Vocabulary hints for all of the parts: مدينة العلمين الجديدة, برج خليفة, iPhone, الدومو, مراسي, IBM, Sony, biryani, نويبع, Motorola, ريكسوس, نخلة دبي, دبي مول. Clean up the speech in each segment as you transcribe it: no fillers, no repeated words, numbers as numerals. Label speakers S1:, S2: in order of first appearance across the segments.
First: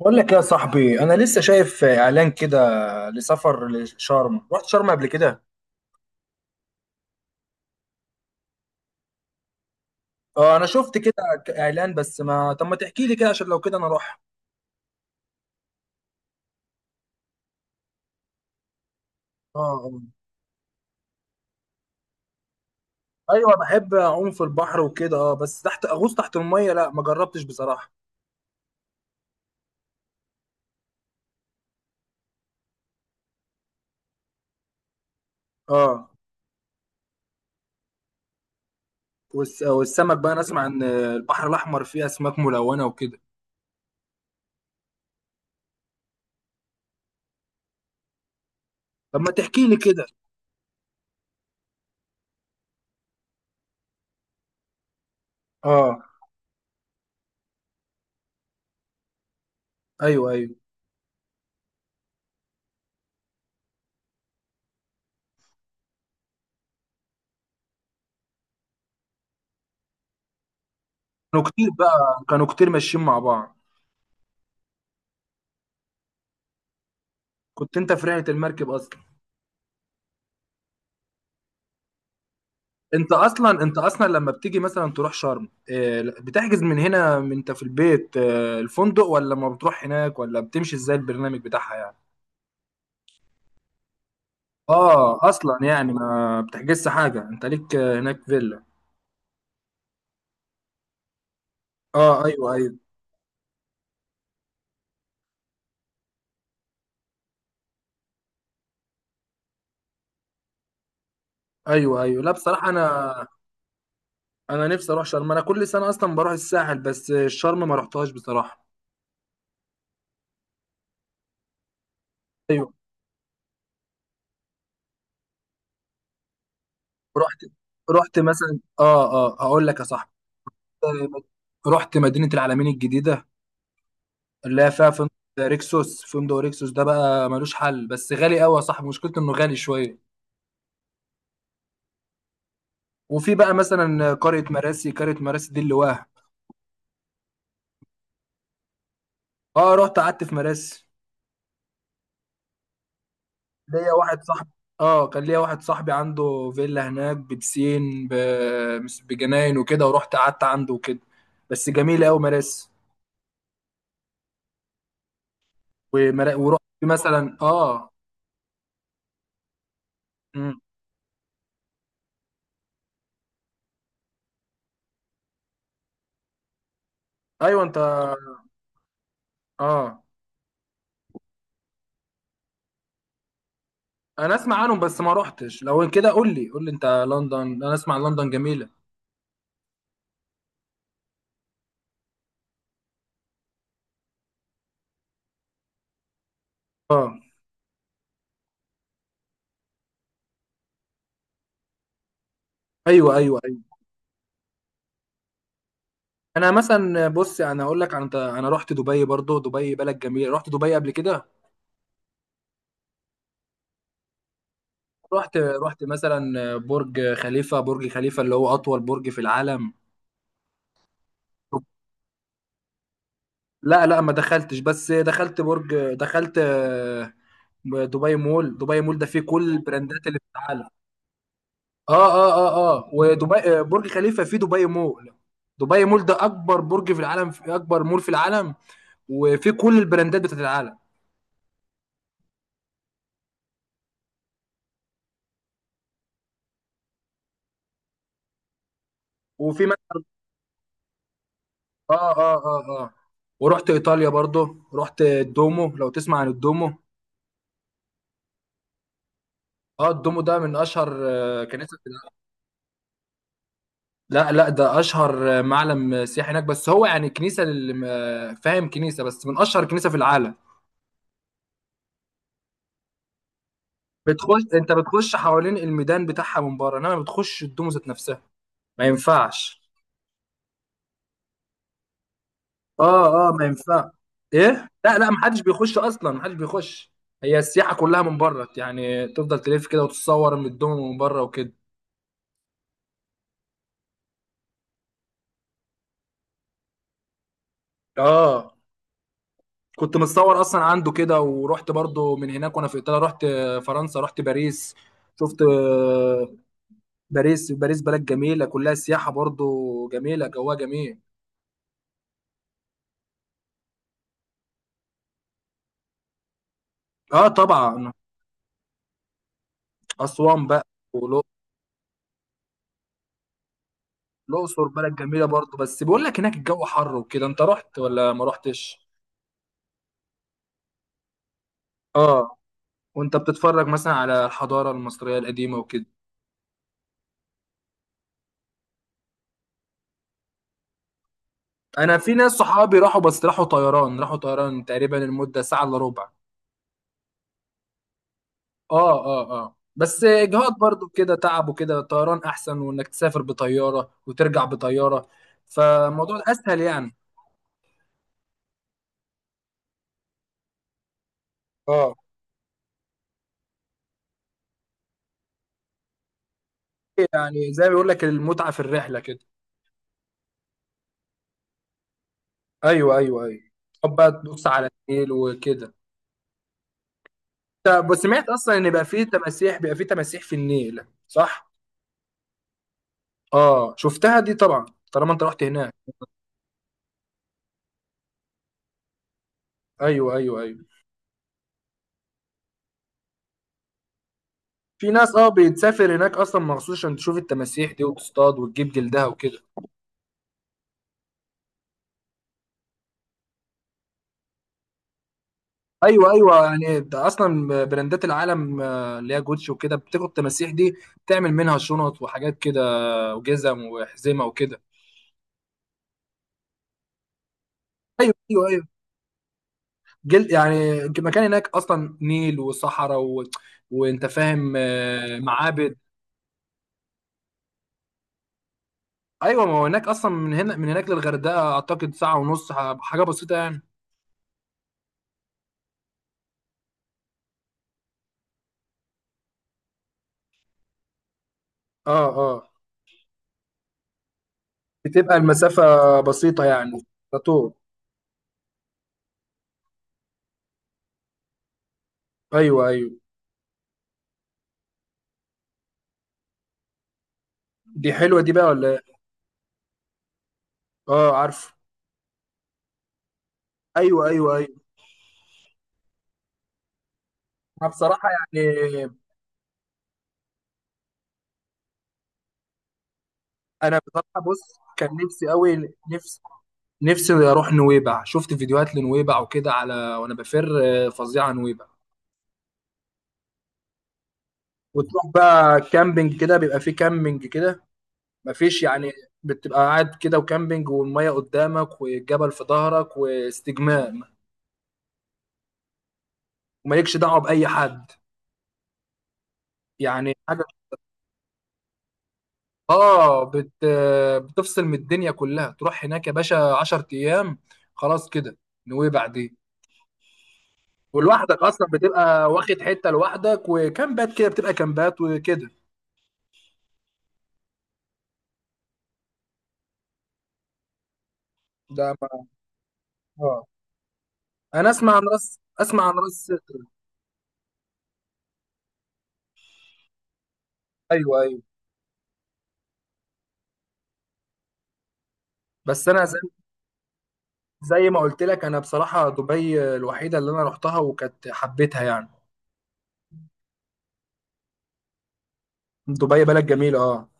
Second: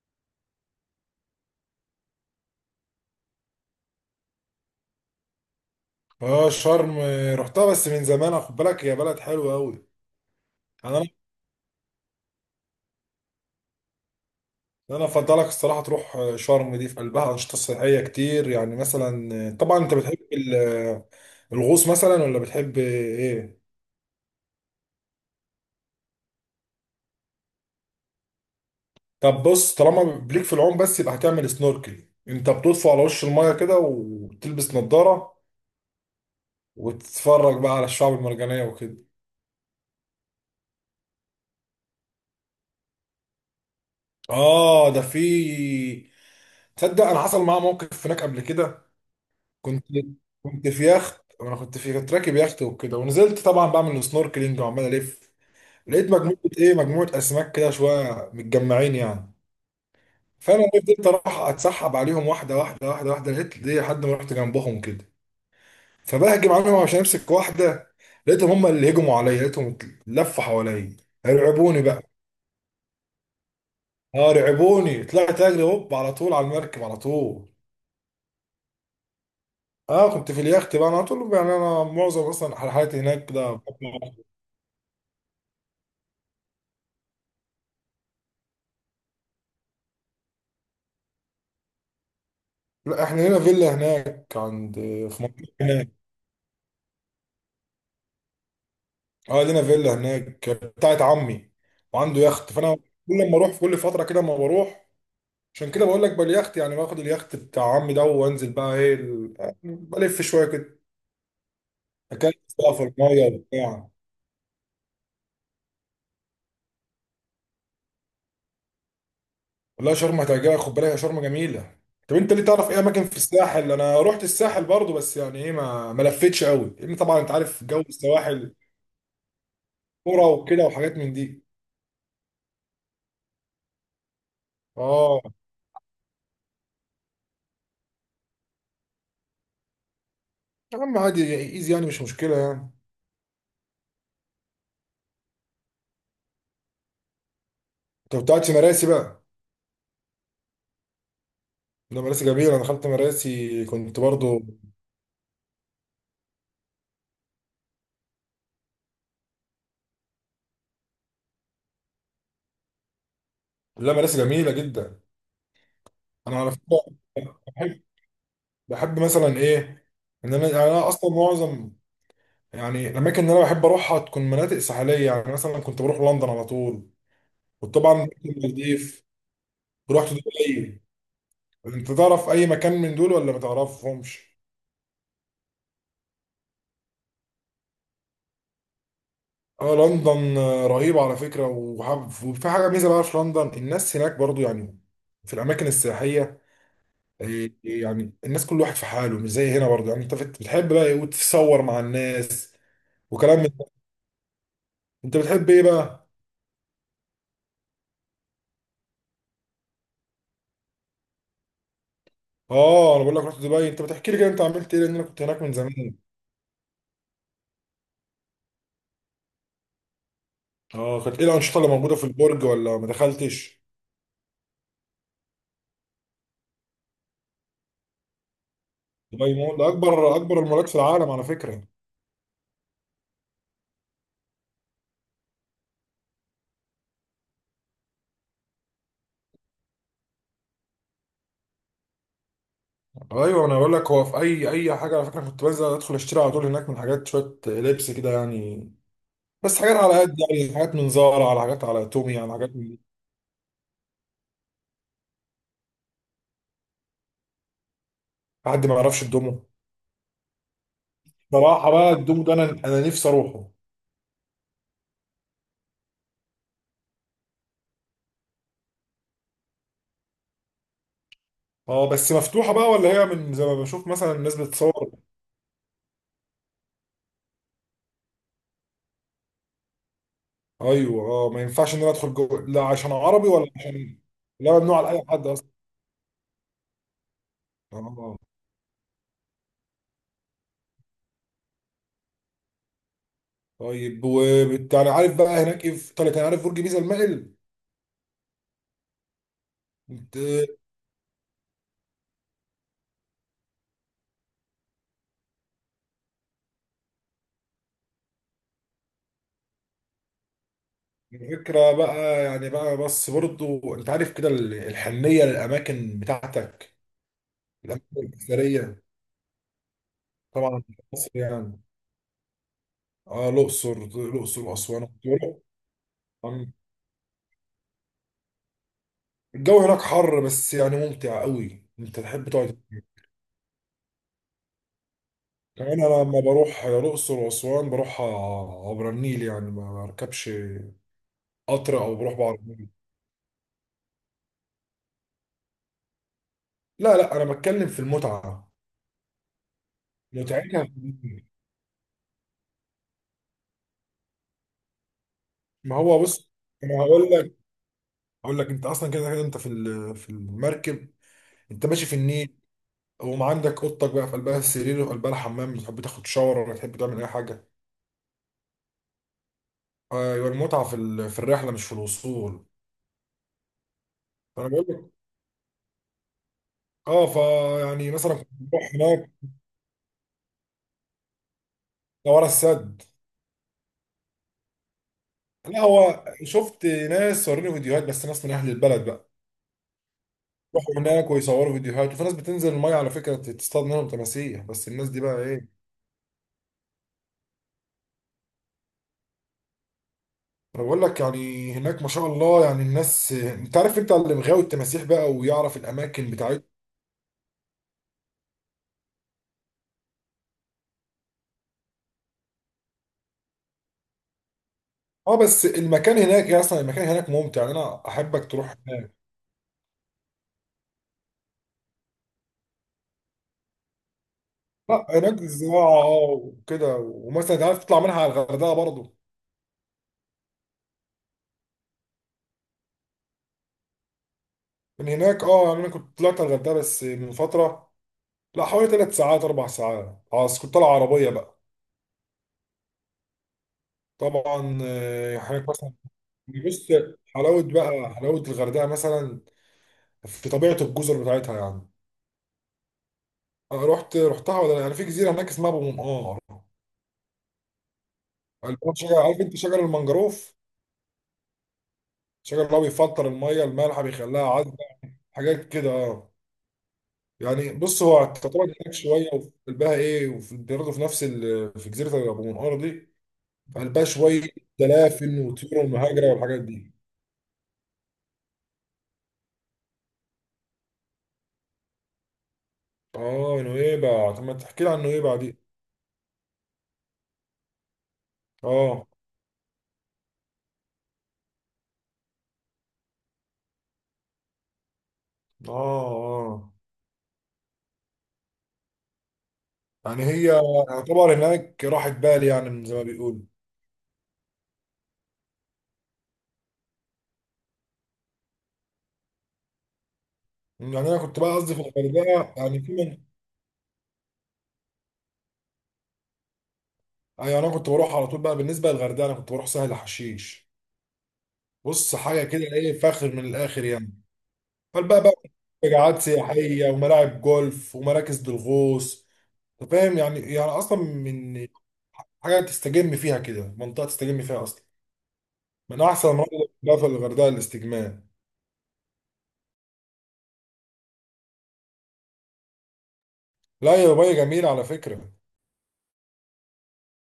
S1: بقول لك يا صاحبي انا لسه شايف اعلان كده لسفر لشرم. رحت شرم قبل كده.
S2: اه شرم رحتها بس من زمان، خد بالك هي بلد حلوه قوي.
S1: اه، انا شفت
S2: انا
S1: كده اعلان. بس ما طب ما تحكي لي كده عشان لو كده انا اروح.
S2: انا افضلك الصراحه تروح شرم دي في قلبها انشطه سياحيه كتير، يعني مثلا
S1: اه
S2: طبعا انت
S1: آه.
S2: بتحب الغوص مثلا ولا بتحب
S1: ايوه
S2: ايه؟
S1: بحب اعوم في البحر وكده. اه بس تحت اغوص تحت الميه لا ما جربتش بصراحه.
S2: طب بص، طالما بليك في العوم بس، يبقى هتعمل سنوركل، انت بتطفو على وش المايه كده وتلبس نظاره
S1: اه،
S2: وتتفرج بقى على الشعب المرجانيه وكده.
S1: والسمك بقى، انا اسمع ان البحر الاحمر فيه اسماك ملونه وكده.
S2: اه ده في. تصدق انا حصل معايا موقف هناك قبل كده.
S1: طب ما تحكي لي
S2: كنت
S1: كده.
S2: كنت في يخت، وانا كنت راكب يخت وكده، ونزلت طبعا بعمل سنوركلينج وعمال الف.
S1: اه،
S2: لقيت مجموعه مجموعه اسماك كده شويه متجمعين يعني.
S1: ايوه ايوه.
S2: فانا فضلت اروح اتسحب عليهم واحده واحده واحده واحده، لقيت ليه لحد ما رحت جنبهم كده، فبهجم عليهم عشان امسك واحده. لقيتهم هم اللي هجموا عليا، لقيتهم لفوا حواليا،
S1: كانوا كتير
S2: رعبوني بقى.
S1: بقى، كانوا كتير ماشيين مع بعض.
S2: اه رعبوني، طلعت اجري هوب على طول على المركب على طول.
S1: كنت انت في رحله المركب اصلا؟
S2: اه كنت في اليخت بقى، انا على طول يعني، انا معظم اصلا رحلاتي
S1: انت
S2: هناك كده.
S1: اصلا، انت اصلا لما بتيجي مثلا تروح شرم، بتحجز من هنا، من انت في البيت، الفندق، ولا ما بتروح هناك، ولا بتمشي ازاي البرنامج بتاعها يعني؟
S2: لا احنا لنا فيلا هناك عند،
S1: اه،
S2: في منطقة
S1: اصلا
S2: هناك،
S1: يعني ما بتحجزش حاجه، انت ليك هناك فيلا.
S2: اه لنا فيلا هناك بتاعت عمي، وعنده
S1: اه ايوه
S2: يخت. فانا
S1: ايوه
S2: كل ما اروح في كل فترة كده ما بروح. عشان كده بقول لك باليخت، يعني باخد اليخت بتاع عمي ده وانزل بقى ايه بلف شوية كده،
S1: ايوه ايوه. لا
S2: اكلم
S1: بصراحه
S2: بقى في
S1: انا
S2: المية وبتاع.
S1: انا نفسي اروح شرم. انا كل سنه اصلا بروح الساحل، بس شرم ما رحتهاش بصراحه.
S2: والله شرم هتعجبك، خد بالك يا شرم جميلة. طب انت ليه، تعرف
S1: ايوه.
S2: ايه اماكن في الساحل؟ انا رحت الساحل برضو بس يعني ايه، ما لفتش قوي، لان طبعا انت
S1: رحت
S2: عارف جو
S1: رحت
S2: السواحل،
S1: مثلا، اه، هقول لك يا صاحبي.
S2: كرة وكده وحاجات من دي.
S1: آه، رحت مدينه العلمين الجديده، اللي هي فيها فندق
S2: اه
S1: ريكسوس. فندق ريكسوس ده بقى ملوش حل، بس غالي قوي يا صاحبي. مشكلته انه غالي شويه.
S2: يا عم عادي، ايزي يعني، مش مشكلة يعني.
S1: وفي بقى مثلا قريه مراسي. قريه مراسي دي اللي واه.
S2: انت كنت قاعد في مراسي بقى؟
S1: اه، رحت قعدت في مراسي.
S2: ده مراسي جميله، انا دخلت مراسي
S1: ليا
S2: كنت
S1: واحد
S2: برضو.
S1: صاحبي، اه كان ليا واحد صاحبي عنده فيلا هناك ببسين بجناين وكده، ورحت قعدت عنده وكده. بس جميله قوي مراسي.
S2: لا مراسي جميله جدا. انا على
S1: ورحت
S2: فكره
S1: مثلا
S2: بحب
S1: اه.
S2: بحب مثلا ايه، ان انا
S1: مم.
S2: يعني انا اصلا معظم يعني، الاماكن اللي انا بحب اروحها تكون مناطق ساحليه، يعني مثلا كنت بروح لندن على طول.
S1: ايوه انت.
S2: وطبعا رحت المالديف،
S1: اه
S2: ورحت دبي. انت تعرف اي مكان من دول ولا ما
S1: انا
S2: تعرفهمش؟
S1: اسمع عنهم بس ما رحتش. لو كده قول لي، قول لي انت لندن. انا اسمع لندن جميله.
S2: اه لندن رهيبه على فكره، وحب، وفي حاجه ميزه بقى في لندن، الناس هناك برضو يعني في الاماكن السياحيه،
S1: اه
S2: إيه- إيه يعني، الناس كل واحد في حاله، مش زي هنا برضه. يعني انت بتحب بقى ايه وتتصور مع الناس
S1: ايوه
S2: وكلام
S1: ايوه
S2: من ده.
S1: أيوة.
S2: انت بتحب ايه بقى؟
S1: انا مثلا، بص انا اقول لك، انا رحت دبي برضو. دبي بلد جميله. رحت دبي قبل كده.
S2: اه انا بقول لك رحت دبي، انت بتحكي لي كده انت عملت ايه، لان انا كنت
S1: رحت
S2: هناك من
S1: رحت
S2: زمان.
S1: مثلا برج خليفه. برج خليفه اللي هو اطول برج في العالم.
S2: اه كانت ايه الانشطه اللي موجوده في البرج ولا ما دخلتش؟
S1: لا لا ما دخلتش. بس دخلت برج، دخلت دبي مول. دبي مول ده فيه
S2: دبي
S1: كل
S2: مول ده
S1: البراندات
S2: اكبر
S1: اللي في
S2: اكبر المولات
S1: العالم.
S2: في العالم على فكره.
S1: اه اه اه اه. ودبي برج خليفه فيه دبي مول. دبي مول ده اكبر برج في العالم، في اكبر مول في العالم، وفيه كل البراندات بتاعت العالم.
S2: ايوه انا بقول لك هو في اي حاجه على فكره، كنت بنزل ادخل اشتري على طول هناك من حاجات شويه لبس كده يعني، بس
S1: وفي
S2: حاجات على قد يعني، حاجات من زارا، على حاجات على
S1: اه
S2: تومي، على
S1: اه
S2: حاجات
S1: اه
S2: من.
S1: اه. ورحت ايطاليا برضو. رحت الدومو، لو تسمع عن الدومو.
S2: حد ما يعرفش الدومو؟
S1: اه، الدومو ده من اشهر
S2: صراحة
S1: كنيسه في
S2: بقى
S1: العالم.
S2: الدومو ده انا نفسي اروحه.
S1: لا لا، ده اشهر معلم سياحي هناك. بس هو يعني كنيسه، فاهم، كنيسه، بس من اشهر كنيسه في العالم.
S2: اه بس مفتوحة بقى ولا هي من زي ما بشوف مثلا الناس
S1: بتخش، انت
S2: بتصور؟
S1: بتخش حوالين الميدان بتاعها من بره، انما بتخش الدومو ذات نفسها ما ينفعش.
S2: ايوه اه ما ينفعش ان انا ادخل جوه، لا عشان
S1: اه
S2: عربي
S1: اه ما
S2: ولا
S1: ينفع.
S2: عشان؟ لا
S1: ايه
S2: ممنوع على
S1: لا
S2: اي
S1: لا،
S2: حد
S1: محدش
S2: اصلا.
S1: بيخش اصلا، محدش بيخش. هي السياحه كلها
S2: اه
S1: من بره يعني. تفضل تلف كده وتتصور من الدومو من بره وكده.
S2: طيب، يعني عارف بقى هناك ايه في ايطاليا كان، عارف برج بيزا المائل؟
S1: اه، كنت
S2: انت
S1: متصور اصلا عنده كده. ورحت برضو من هناك وانا في ايطاليا، رحت فرنسا. رحت باريس. شفت باريس. باريس بلد جميله، كلها سياحه برضو، جميله، جواها جميل.
S2: الفكرة بقى يعني بس برضو انت عارف كده الحنية للاماكن بتاعتك،
S1: اه
S2: الاماكن
S1: طبعا.
S2: الاثرية
S1: اسوان
S2: طبعا
S1: بقى،
S2: في مصر
S1: والأقصر.
S2: يعني. اه الاقصر،
S1: الأقصر
S2: واسوان.
S1: بلد جميله برضو، بس بيقول لك هناك الجو حر وكده. انت رحت ولا ما رحتش؟
S2: الجو هناك حر بس يعني ممتع قوي، انت تحب
S1: اه.
S2: تقعد هناك.
S1: وانت بتتفرج مثلا على الحضاره المصريه القديمه
S2: كمان
S1: وكده.
S2: انا لما بروح الاقصر واسوان بروح عبر النيل، يعني ما بركبش قطر او
S1: انا في
S2: بروح
S1: ناس صحابي
S2: بعربيه.
S1: راحوا، بس راحوا طيران. راحوا طيران، تقريبا المده ساعه الا ربع.
S2: لا لا انا بتكلم في المتعه،
S1: اه اه اه. بس اجهاض
S2: متعتها في
S1: برضو كده،
S2: النيل.
S1: تعب وكده. طيران احسن، وانك تسافر بطياره وترجع بطياره،
S2: ما هو
S1: فالموضوع
S2: بص،
S1: اسهل
S2: انا
S1: يعني.
S2: هقول لك، انت اصلا كده كده، انت في في المركب، انت ماشي
S1: اه،
S2: في النيل، وما عندك اوضتك بقى في قلبها السرير وفي قلبها الحمام، بتحب تاخد شاور ولا تحب تعمل اي حاجه.
S1: يعني زي ما بيقول لك، المتعه في الرحله كده.
S2: ايوه المتعه في في الرحله مش في الوصول.
S1: ايوه ايوه ايوه. طب بقى تبص
S2: فانا بقول
S1: على
S2: لك
S1: النيل وكده.
S2: اه،
S1: طب
S2: فيعني
S1: بس
S2: مثلا
S1: سمعت
S2: كنت
S1: اصلا ان
S2: بروح
S1: بقى فيه
S2: هناك.
S1: تماسيح، بيبقى فيه تماسيح في النيل صح؟
S2: ده ورا السد.
S1: اه، شفتها دي طبعا، طالما انت رحت
S2: لا
S1: هناك.
S2: هو شفت ناس صوروني فيديوهات بس، ناس من اهل البلد بقى
S1: ايوه ايوه ايوه.
S2: يروحوا هناك ويصوروا فيديوهات، وفي ناس بتنزل الميه على فكره تصطاد منهم تماسيح، بس الناس
S1: في
S2: دي
S1: ناس
S2: بقى
S1: اه
S2: ايه.
S1: بتسافر هناك اصلا مخصوص عشان تشوف التماسيح دي، وتصطاد وتجيب جلدها وكده.
S2: انا بقول لك يعني هناك ما شاء الله، يعني الناس انت عارف، انت اللي مغاوي التماسيح بقى ويعرف
S1: ايوه
S2: الاماكن
S1: ايوه.
S2: بتاعتهم.
S1: يعني ده اصلا براندات العالم اللي هي جوتشي وكده، بتاخد التماسيح دي تعمل منها شنط وحاجات كده، وجزم وحزمه وكده.
S2: اه بس المكان هناك يا، اصلا المكان هناك ممتع يعني، انا
S1: ايوه
S2: احبك
S1: ايوه
S2: تروح
S1: ايوه.
S2: هناك.
S1: جل، يعني مكان هناك اصلا نيل وصحراء وانت فاهم،
S2: لا هناك
S1: معابد.
S2: زراعه اه وكده، ومثلا انت عارف تطلع منها على الغردقه برضه.
S1: ايوه ما هو هناك اصلا، من هنا من هناك للغردقه اعتقد ساعه ونص، حاجه بسيطه يعني.
S2: من هناك اه، يعني انا كنت طلعت على الغردقه بس من فتره. لا حوالي 3 ساعات 4 ساعات، خلاص كنت طالع عربيه بقى.
S1: اه اه.
S2: طبعا
S1: بتبقى
S2: هناك
S1: المسافه
S2: مثلا،
S1: بسيطه
S2: بص،
S1: يعني، على طول.
S2: حلاوه الغردقه مثلا، في طبيعه الجزر بتاعتها يعني.
S1: ايوه ايوه.
S2: انا رحتها ولا لا؟ انا في جزيره هناك اسمها ابو منقار،
S1: دي حلوه دي بقى ولا
S2: البلد
S1: إيه؟
S2: شجر، عارف انت شجر المانجروف؟
S1: اه عارف.
S2: شجر اللي هو بيفلتر الميه المالحه
S1: ايوه
S2: بيخليها
S1: ايوه ايوه.
S2: عذبه، حاجات كده آه. يعني
S1: انا
S2: بص هو
S1: بصراحه
S2: تعتبر هناك
S1: يعني،
S2: شويه، وفي قلبها ايه، وفي برضه في نفس في جزيره ابو منقار دي في
S1: انا
S2: قلبها
S1: بصراحه
S2: شويه
S1: بص، كان
S2: دلافن
S1: نفسي
S2: وطيور
S1: قوي،
S2: المهاجره
S1: نفسي،
S2: والحاجات دي.
S1: نفسي اروح نويبع. شفت فيديوهات لنويبع وكده على وانا بفر. فظيعه نويبع.
S2: اه نويبع، طب ما تحكي لي عن
S1: وتروح
S2: نويبع دي.
S1: بقى كامبينج كده. بيبقى فيه كامبينج كده، مفيش
S2: اه
S1: يعني. بتبقى قاعد كده، وكامبينج، والميه قدامك، والجبل في ظهرك، واستجمام،
S2: اه اه.
S1: ومالكش دعوه باي حد،
S2: يعني
S1: يعني
S2: هي
S1: حاجه.
S2: يعتبر هناك راحة بال، يعني من زي ما بيقولوا.
S1: اه بت... آه، بتفصل من الدنيا كلها. تروح هناك يا باشا 10 ايام، خلاص كده، نويبع دي.
S2: يعني انا كنت بقى
S1: ولوحدك
S2: قصدي في
S1: اصلا، بتبقى
S2: الغردقة يعني
S1: واخد
S2: في
S1: حته
S2: من،
S1: لوحدك، وكامبات كده، بتبقى كامبات وكده.
S2: يعني انا كنت بروح على طول بقى، بالنسبة للغردقة انا كنت بروح سهل حشيش.
S1: ده
S2: بص حاجة
S1: ما
S2: كده ايه فاخر من
S1: اه،
S2: الاخر يعني.
S1: انا اسمع
S2: فالبقى
S1: عن
S2: بقى
S1: راس، اسمع عن
S2: مجاعات
S1: راس.
S2: سياحية وملاعب جولف ومراكز للغوص. أنت فاهم يعني، يعني اصلا
S1: ايوه ايوه.
S2: من حاجة تستجم فيها كده، منطقة تستجم فيها اصلا، من
S1: بس انا
S2: احسن
S1: زي,
S2: المناطق اللي بقى في الغردقة
S1: زي ما
S2: الاستجمام.
S1: قلت لك، انا بصراحه دبي الوحيده اللي انا رحتها وكانت حبيتها يعني.
S2: لا يا دبي جميلة على فكرة.
S1: دبي بلد جميله اه.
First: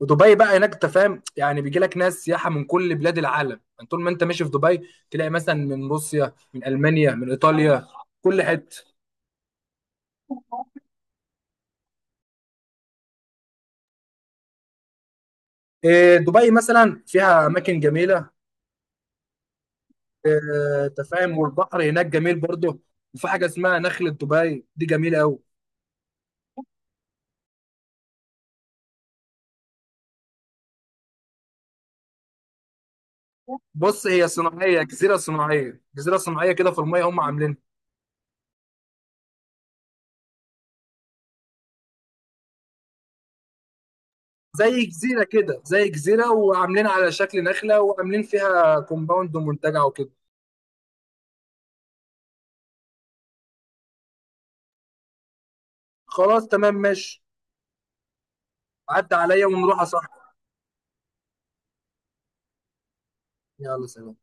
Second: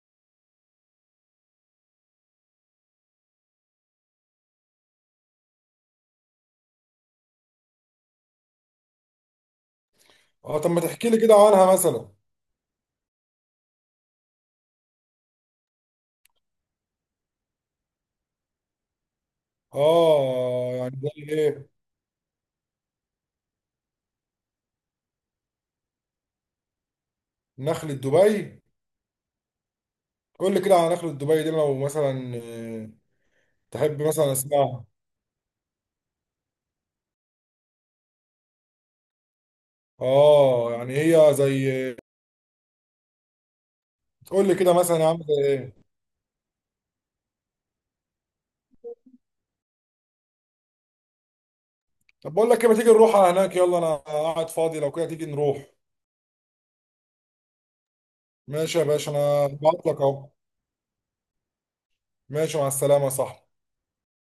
S1: ودبي بقى هناك انت فاهم يعني، بيجي لك ناس سياحه من كل بلاد العالم يعني. طول ما انت ماشي في دبي تلاقي مثلا من روسيا، من المانيا، من ايطاليا، كل حته.
S2: اه طب ما تحكي لي كده عنها مثلا.
S1: إيه، دبي مثلا فيها اماكن جميله.
S2: اه
S1: انت
S2: يعني زي
S1: فاهم،
S2: ايه؟
S1: والبحر هناك جميل برضه. وفي حاجه اسمها نخله دبي، دي جميله قوي.
S2: نخلة دبي، قول لي كده على نخلة دبي دي لو مثلا تحب
S1: بص هي
S2: مثلا
S1: صناعيه،
S2: اسمعها.
S1: جزيره صناعيه، جزيره صناعيه كده في الميه، هم عاملينها.
S2: اه يعني هي زي، قول لي كده
S1: زي
S2: مثلا يا عم
S1: جزيره
S2: زي.
S1: كده، زي جزيره، وعاملين على شكل نخله، وعاملين فيها كومباوند ومنتجع وكده.
S2: طب بقول لك ايه، ما تيجي نروح على هناك، يلا انا قاعد فاضي، لو كده تيجي نروح.
S1: خلاص تمام ماشي.
S2: ماشي يا باشا
S1: عدى عليا
S2: انا
S1: ونروح يا
S2: بعت لك
S1: صاحبي.
S2: اهو. ماشي مع السلامة يا صاحبي.
S1: يلا سلام.